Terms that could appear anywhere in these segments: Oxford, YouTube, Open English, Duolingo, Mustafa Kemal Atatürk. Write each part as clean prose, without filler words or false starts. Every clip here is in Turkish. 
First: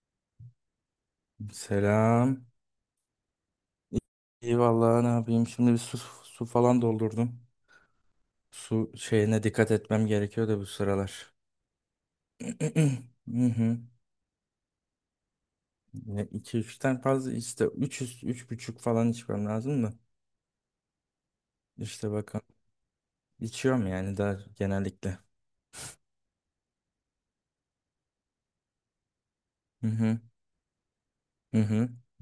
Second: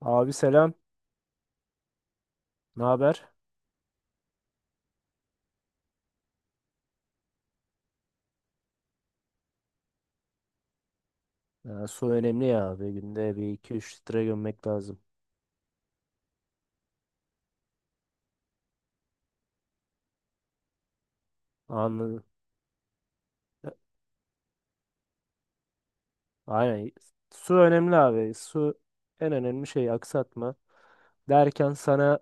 Abi selam. Selam. Ne haber? İyi, iyi vallahi, ne yapayım? Şimdi bir su falan doldurdum. Su şeyine dikkat etmem gerekiyor da bu sıralar. Ya, su önemli ya abi. Günde Hı bir iki hı. üç litre gömmek lazım. Ya iki üçten fazla, işte 3,5 falan içmem lazım da. İşte Anladım. bakın, E, içiyorum yani daha genellikle. Aynen. Su önemli abi. Su en önemli Hı şey, hı. aksatma. Hı Derken hı. sana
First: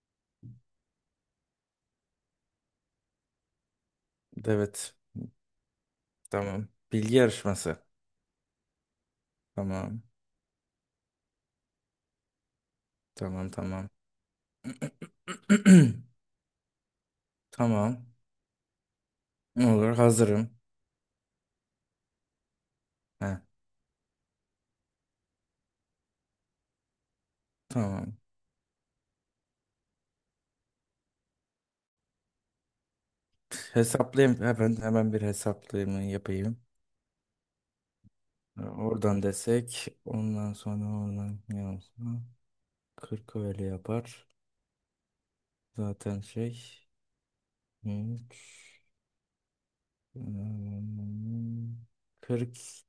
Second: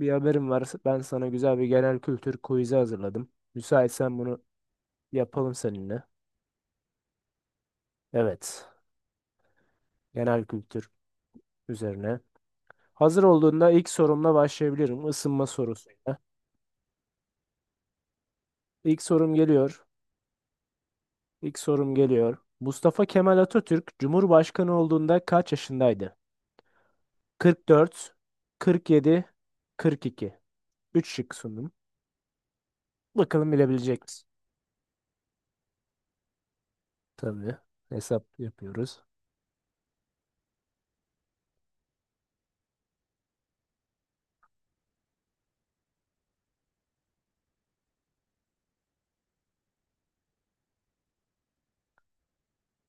bir haberim var. Ben sana güzel bir genel kültür quiz'i hazırladım. Müsaitsen bunu Evet. yapalım seninle. Tamam. Bilgi yarışması. Evet. Tamam. Genel kültür üzerine. Hazır Tamam, olduğunda ilk tamam. sorumla başlayabilirim. Isınma sorusuyla. Tamam. İlk sorum geliyor. Olur, hazırım. İlk sorum geliyor. Mustafa Kemal Heh, Atatürk Cumhurbaşkanı olduğunda kaç yaşındaydı? 44, tamam. 47, 42. 3 şık sundum. Bakalım bilebilecek misin? Hesaplayayım. Hemen, bir hesaplayımı yapayım. Tabii. Hesap yapıyoruz. Oradan desek. Ondan sonra oradan ne olsun? 40 öyle yapar. Zaten şey. 3,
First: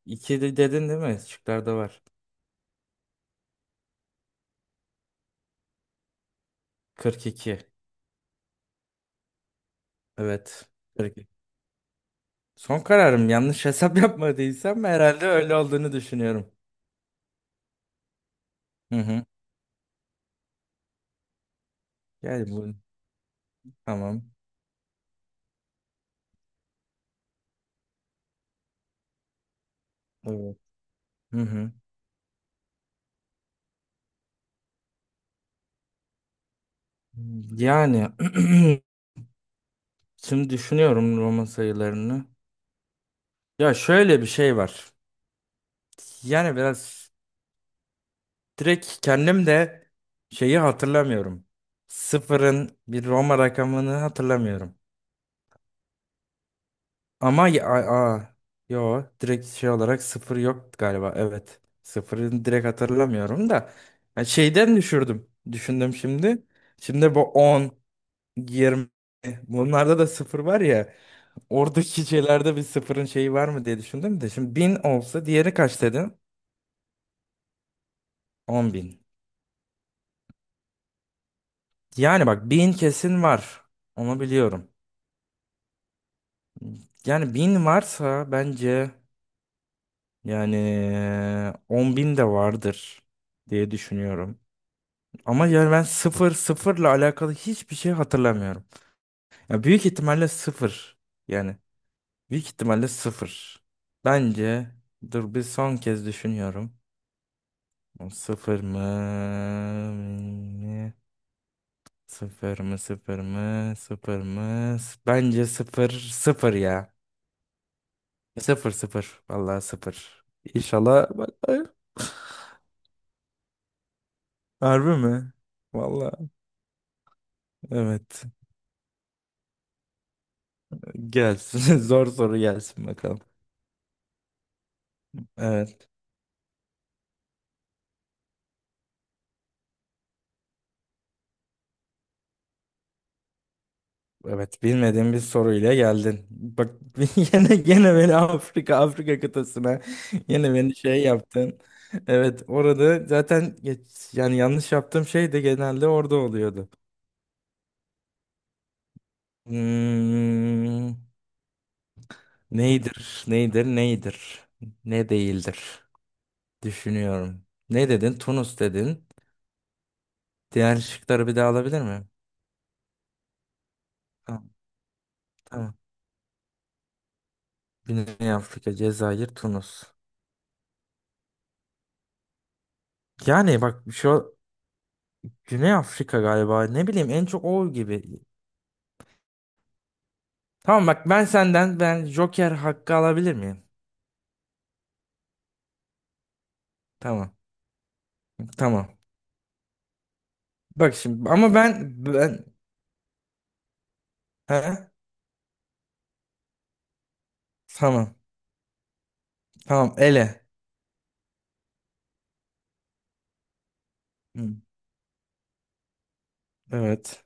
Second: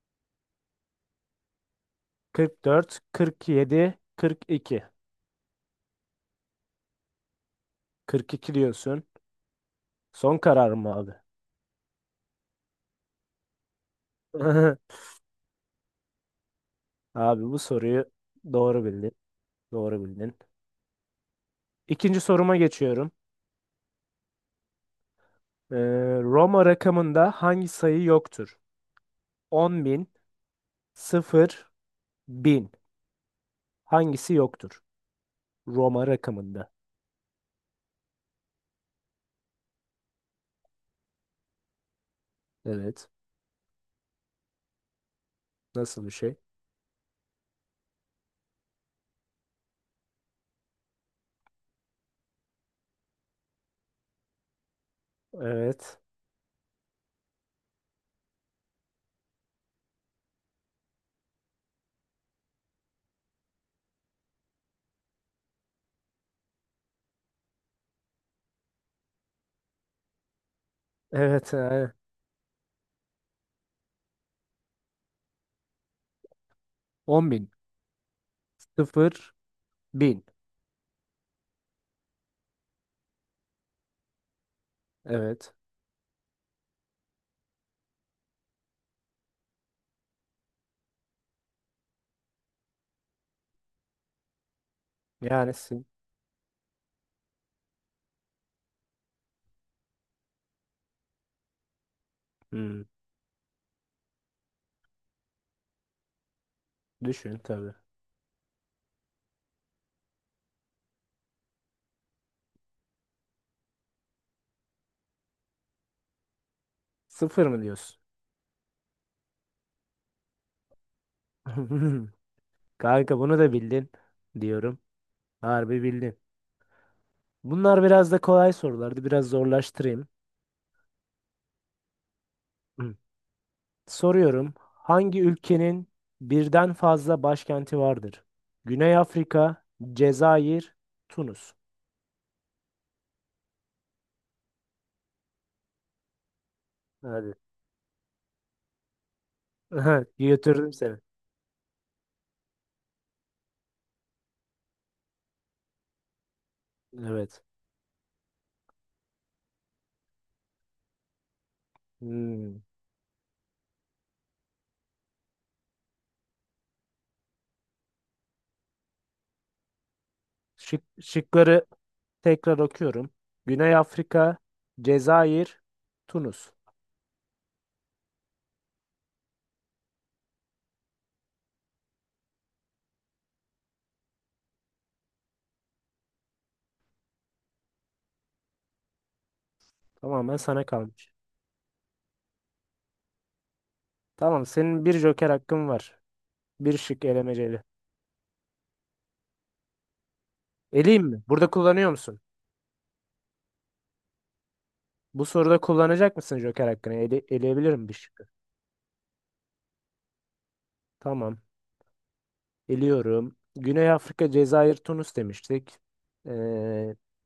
iki de dedin değil mi? Şıklarda var. 44, 47, 42. 42. 42 diyorsun. Son Evet. karar mı abi? 42. Son kararım. Yanlış hesap yapmadıysam herhalde öyle olduğunu düşünüyorum. Abi bu soruyu doğru Hı bildin. hı. Doğru bildin. İkinci Yani soruma bu, geçiyorum. tamam. Ee, Roma rakamında hangi sayı yoktur? 10.000, Evet. Hı 0, hı. 1000. Hangisi yoktur? Roma rakamında. Yani şimdi düşünüyorum Roma sayılarını. Evet. Ya şöyle bir şey var. Nasıl bir şey? Yani biraz direkt kendim de şeyi hatırlamıyorum. Sıfırın bir Roma rakamını hatırlamıyorum. Evet. Ama a- yo, direkt şey olarak sıfır yok galiba. Evet. Sıfırını direkt hatırlamıyorum da. Ya şeyden düşürdüm. Düşündüm şimdi. Şimdi bu 10. 20. Bunlarda da sıfır var ya. Evet. Yani. Oradaki şeylerde bir sıfırın şeyi var mı diye düşündüm de. Şimdi 1.000 olsa, diğeri kaç dedin? 10 bin. 10.000. Sıfır bin. Yani bak, 1.000 kesin var. Onu biliyorum. Evet. Yani 1.000 varsa bence, yani 10.000 de vardır diye düşünüyorum. Ama Yani yani ben sin- sıfırla alakalı hiçbir şey hatırlamıyorum. Ya büyük ihtimalle sıfır. Yani büyük hmm, ihtimalle sıfır. Bence dur, bir son kez düşünüyorum. düşün tabii. Sıfır mı? mi? Sıfır mı? Sıfır mı? Bence sıfır. Sıfır ya. Sıfır mı diyorsun? Sıfır. Vallahi sıfır. İnşallah. Vallahi. Kanka bunu da bildin diyorum. Harbi mi? Harbi bildin. Vallahi. Bunlar biraz da Evet. kolay sorulardı. Biraz zorlaştırayım. Gelsin. Zor soru gelsin Hı. bakalım. Soruyorum. Hangi ülkenin Evet. birden fazla başkenti vardır? Güney Afrika, Cezayir, Tunus. Evet, bilmediğim bir soruyla geldin. Bak, Hadi. yine beni Afrika kıtasına yine Götürdüm beni seni. şey yaptın. Evet, orada zaten geç, yani yanlış yaptığım şey de genelde orada oluyordu. Evet. Hmm, Hmm. neydir? Neydir? Neydir? Ne değildir? Düşünüyorum. Ne dedin? Tunus dedin. Diğer Şık, şıkları bir daha şıkları alabilir miyim? tekrar okuyorum. Güney Afrika, Tamam, Cezayir, tamam. Tunus. Güney Afrika, Cezayir, Tunus. Yani bak şu Güney Afrika galiba. Ne bileyim, en çok o gibi. Tamamen sana Tamam bak, kalmış. ben senden, ben joker hakkı alabilir miyim? Tamam, senin bir joker hakkın var. Bir şık Tamam. elemeceli. Tamam. Bak Eleyim mi? şimdi Burada ama kullanıyor ben musun? ben he? Bu soruda kullanacak mısın joker hakkını? Eleyebilir bir Tamam. şıkkı? Tamam, ele. Tamam. Eliyorum. Güney Afrika, Hı, Cezayir, Tunus demiştik. Ee, evet.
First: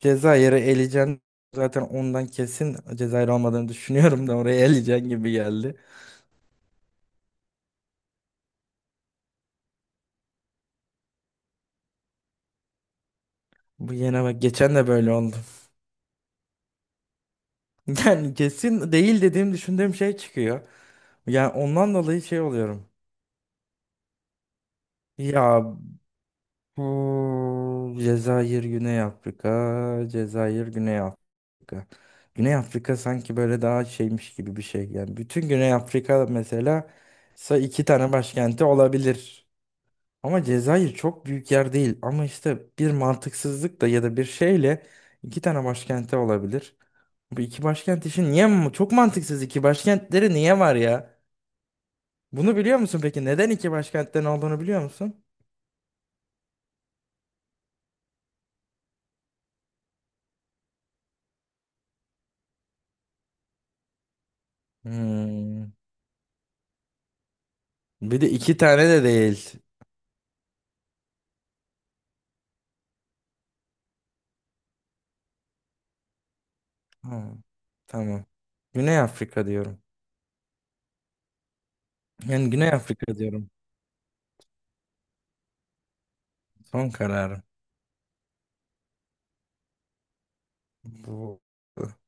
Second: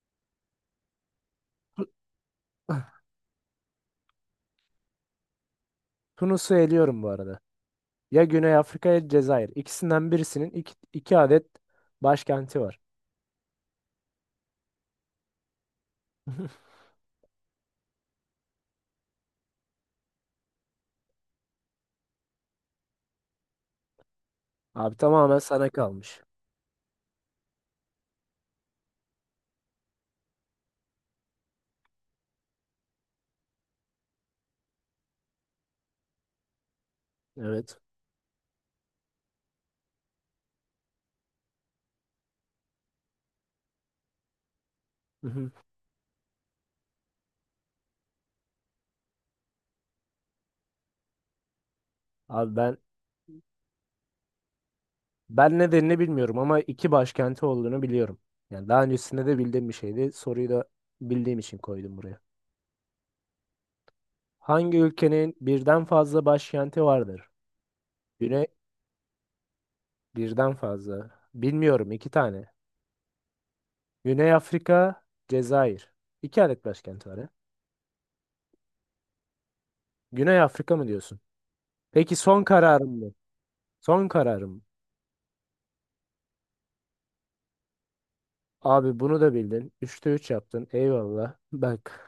Cezayir'i eleyeceksin. Zaten ondan kesin Cezayir olmadığını düşünüyorum da oraya eleyeceksin gibi geldi. Tunus'u eliyorum bu arada. Ya Güney Afrika ya Cezayir. İkisinden birisinin iki adet başkenti var. Bu yine bak, geçen de böyle oldu. Yani kesin değil dediğim düşündüğüm şey çıkıyor. Yani ondan dolayı şey oluyorum. Abi tamamen Ya sana kalmış. hmm, Cezayir, Güney Afrika, Cezayir, Güney Afrika. Güney Afrika sanki böyle daha şeymiş gibi bir şey. Yani bütün Güney Afrika mesela Evet. iki tane başkenti olabilir. Ama Cezayir çok büyük yer değil. Ama işte bir mantıksızlık da ya da bir şeyle Hı iki hı. tane başkenti olabilir. Bu iki başkent işi niye çok mantıksız, iki başkentleri niye var ya? Abi Bunu ben biliyor musun peki? Neden iki başkentten olduğunu biliyor musun? ben nedenini bilmiyorum ama iki başkenti olduğunu biliyorum. Yani daha öncesinde de bildiğim bir şeydi. Soruyu da bildiğim için koydum buraya. Hangi ülkenin Hmm. birden fazla başkenti vardır? Bir de Güney, iki tane de değil. birden fazla. Bilmiyorum, iki tane. Güney Afrika, Cezayir. İki adet başkenti var ya. Ha, tamam. Güney Afrika diyorum. Güney Afrika mı diyorsun? Peki, son Yani Güney kararım Afrika mı? diyorum. Son kararım mı? Son kararım. Abi bunu da bildin. 3/3 yaptın. Eyvallah. Bu... Bak.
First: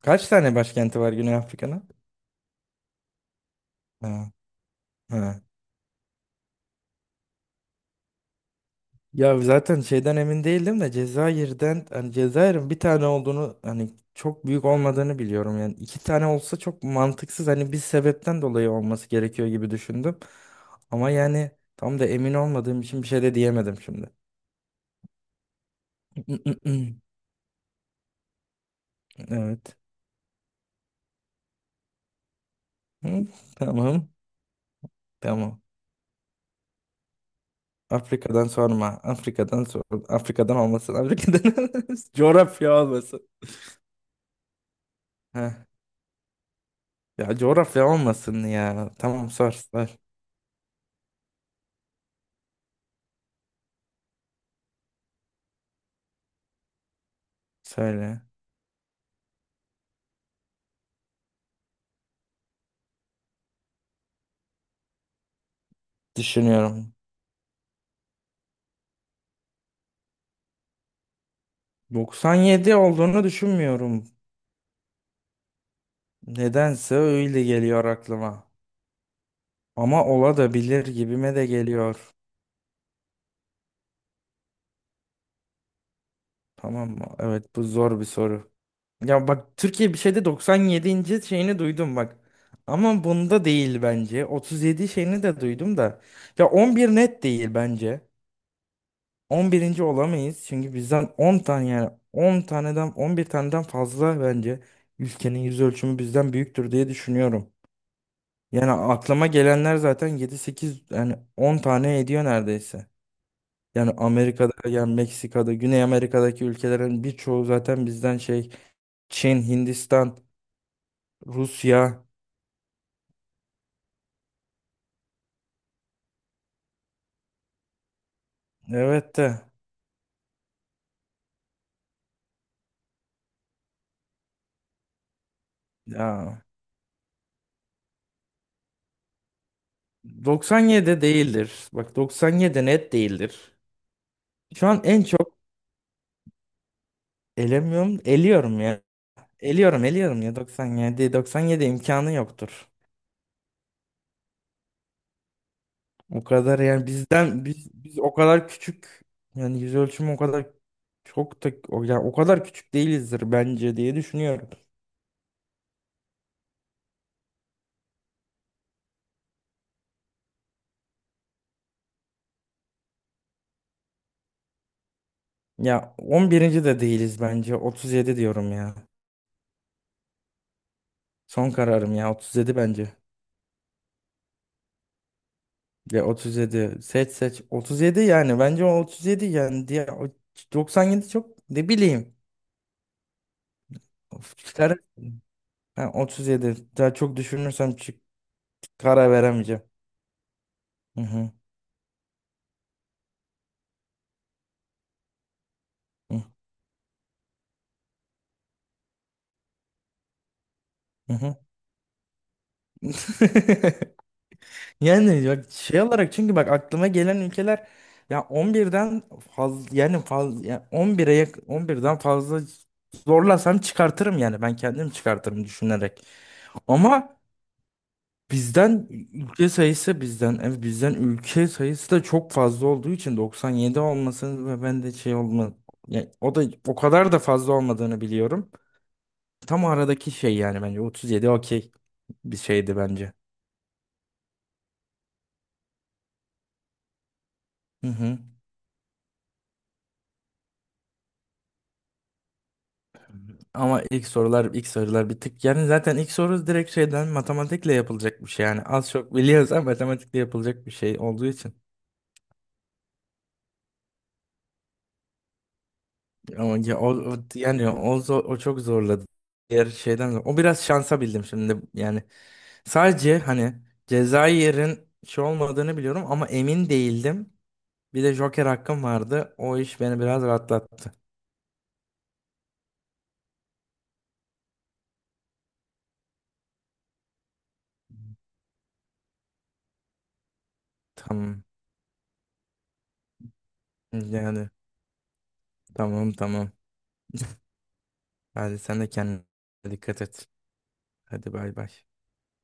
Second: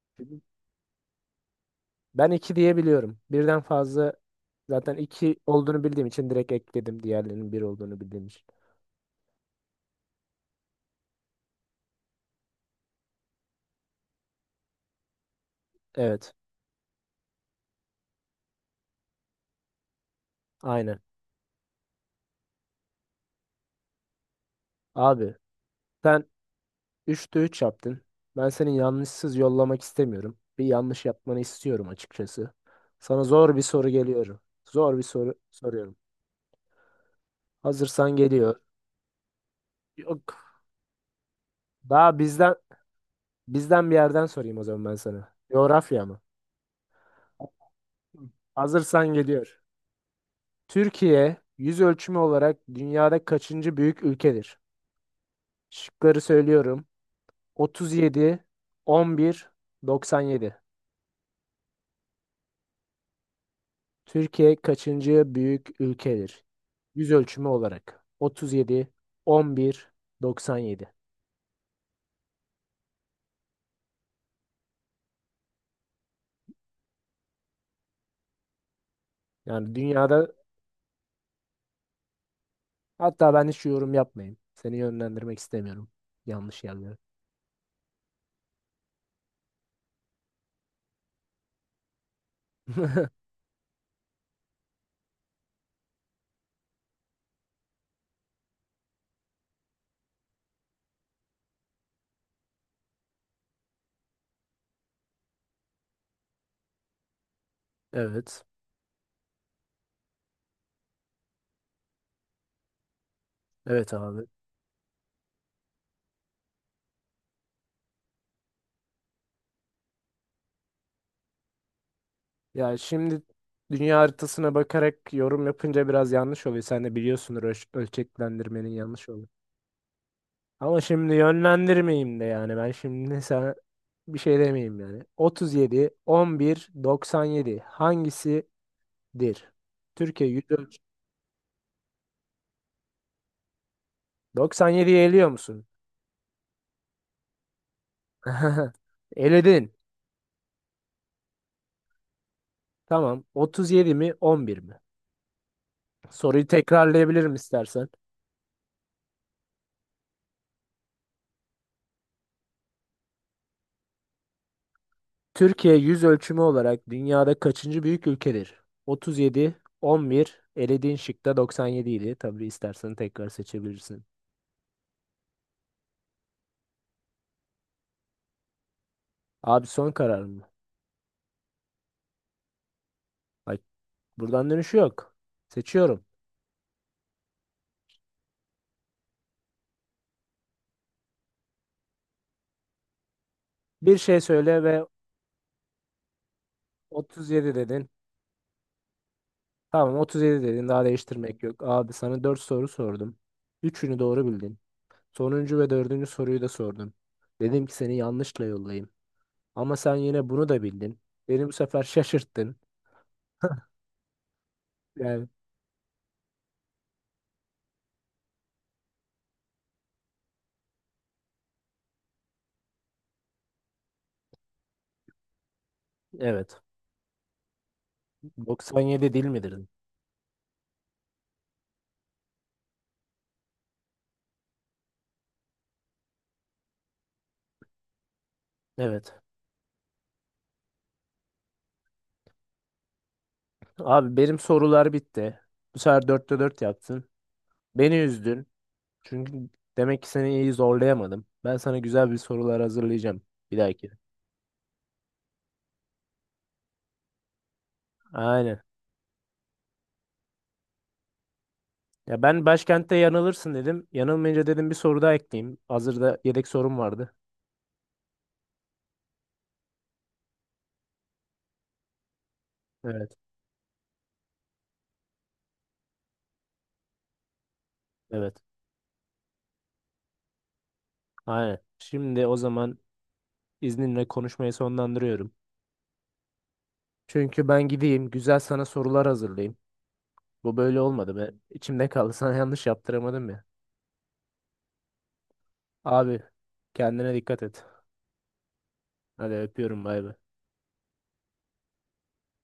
Kaç tane başkenti var Güney Afrika'nın? Ben iki diye biliyorum. Birden fazla Ha, zaten iki ha. olduğunu bildiğim için direkt ekledim, diğerlerinin bir olduğunu bildiğim için. Ya zaten şeyden emin değildim de Cezayir'den, hani Cezayir'in bir tane olduğunu, hani çok büyük olmadığını biliyorum, yani iki tane Evet. olsa çok mantıksız, hani bir sebepten dolayı olması gerekiyor gibi düşündüm. Aynen. Ama yani tam da emin olmadığım için bir şey de diyemedim şimdi. Abi sen 3/3 yaptın. Ben seni yanlışsız Evet. yollamak istemiyorum. Bir yanlış yapmanı istiyorum açıkçası. Sana Hı, zor bir soru tamam. geliyorum. Zor bir soru Tamam. soruyorum. Hazırsan Afrika'dan geliyor. sorma. Afrika'dan sor. Yok. Afrika'dan olmasın. Afrika'dan Daha bizden coğrafya olmasın. bizden bir yerden sorayım o zaman ben sana. Heh. Coğrafya mı? Ya coğrafya olmasın ya. Hazırsan Tamam, sor geliyor. sor. Türkiye yüz ölçümü olarak dünyada kaçıncı büyük ülkedir? Şıkları söylüyorum. Söyle. 37, 11, 97. Türkiye kaçıncı büyük ülkedir? Düşünüyorum. Yüz ölçümü olarak. 37, 11, 97. 97 olduğunu düşünmüyorum. Nedense öyle geliyor aklıma. Yani Ama dünyada, ola da bilir gibime de geliyor. hatta ben hiç yorum yapmayayım. Seni yönlendirmek istemiyorum. Yanlış Tamam yerlere. mı? Evet, bu zor bir soru. Ya bak, Türkiye bir şeyde 97. şeyini duydum bak. Ama bunda değil bence. 37 şeyini de duydum da. Ya 11 net değil bence. 11. olamayız çünkü bizden 10 tane, yani 10 taneden 11 taneden fazla bence ülkenin yüz ölçümü bizden büyüktür diye düşünüyorum. Evet. Yani aklıma gelenler zaten 7-8, yani 10 tane ediyor neredeyse. Yani Evet abi. Amerika'da, yani Meksika'da, Güney Amerika'daki ülkelerin birçoğu zaten bizden şey, Çin, Hindistan, Rusya, Ya şimdi dünya haritasına bakarak yorum yapınca biraz yanlış oluyor. Sen de biliyorsundur, ölçeklendirmenin yanlış. evet de Ama şimdi yönlendirmeyeyim de, yani ben şimdi sana bir şey demeyeyim yani. 37, ya 11, 97 hangisidir? Türkiye 104. 97 değildir. Bak, 97 net değildir. Şu an 97'yi en eliyor çok musun? elemiyorum, eliyorum. Eledin. Eliyorum, eliyorum, ya 97. 97 imkanı yoktur. Tamam. 37 mi 11 mi? O Soruyu kadar yani tekrarlayabilirim bizden biz istersen. biz o kadar küçük, yani yüz ölçümü o kadar çok da o, yani o kadar küçük değilizdir bence diye düşünüyorum. Türkiye yüz ölçümü olarak dünyada kaçıncı büyük ülkedir? 37, 11, elediğin şıkta 97 idi. Tabii istersen tekrar seçebilirsin. Ya 11. de değiliz bence, 37 diyorum ya. Abi son karar mı? Son kararım, ya 37 bence. Bak, buradan dönüşü yok. Seçiyorum. Ya otuz yedi, seç seç, 37, yani bence o 37 yani diye o 97 çok ne bileyim. Bir şey Of, söyle çıkar- ve Ha, 37 daha çok 37 düşünürsem dedin. Karar veremeyeceğim. Tamam, 37 dedin. Daha Hı değiştirmek yok. Abi sana 4 soru sordum. Üçünü doğru bildin. Sonuncu ve dördüncü hı. soruyu da sordum. Dedim ki seni yanlışla yollayayım. Ama sen yine bunu da bildin. Hı hı. Beni bu sefer şaşırttın. Yani Yani bak, şey olarak çünkü bak aklıma gelen ülkeler ya 11'den fazla, yani fazla ya on birden fazla zorlasam çıkartırım, yani ben kendim çıkartırım düşünerek. evet. Ama bizden 97 değil ülke midir? sayısı bizden ev bizden ülke sayısı da çok fazla olduğu için 97 olmasın ve ben de şey olma yani o da o kadar da fazla olmadığını biliyorum. Evet. Tam aradaki şey yani bence 37, okey bir şeydi bence. Abi benim sorular bitti. Bu sefer 4/4 yaptın. Beni üzdün. Çünkü demek ki seni iyi zorlayamadım. Ben sana güzel bir sorular hazırlayacağım bir Ama dahaki. ilk sorular, bir tık yani zaten ilk soru direkt şeyden matematikle yapılacak bir şey, Aynen. yani az çok biliyoruz ama matematikle yapılacak bir şey olduğu için, Ya ben başkentte yanılırsın dedim. Yanılmayınca dedim bir soru daha ekleyeyim. Hazırda yedek ama sorum ya, o, vardı. o- yani o, zo- o çok zorladı, diğer şeyden o biraz şansa bildim şimdi, yani Evet. sadece hani Cezayir'in şey olmadığını biliyorum ama emin değildim, bir de Evet. joker hakkım vardı, o iş beni biraz rahatlattı. Aynen. Şimdi o zaman izninle konuşmayı sonlandırıyorum. Çünkü ben gideyim güzel sana sorular hazırlayayım. Bu böyle olmadı. Ben Tamam, içimde kaldı. Sana yanlış yaptıramadım ya. yani tamam, Abi tamam. kendine dikkat et. Hadi sen de kendine Hadi öpüyorum, dikkat bay bay. et. Hadi bay bay.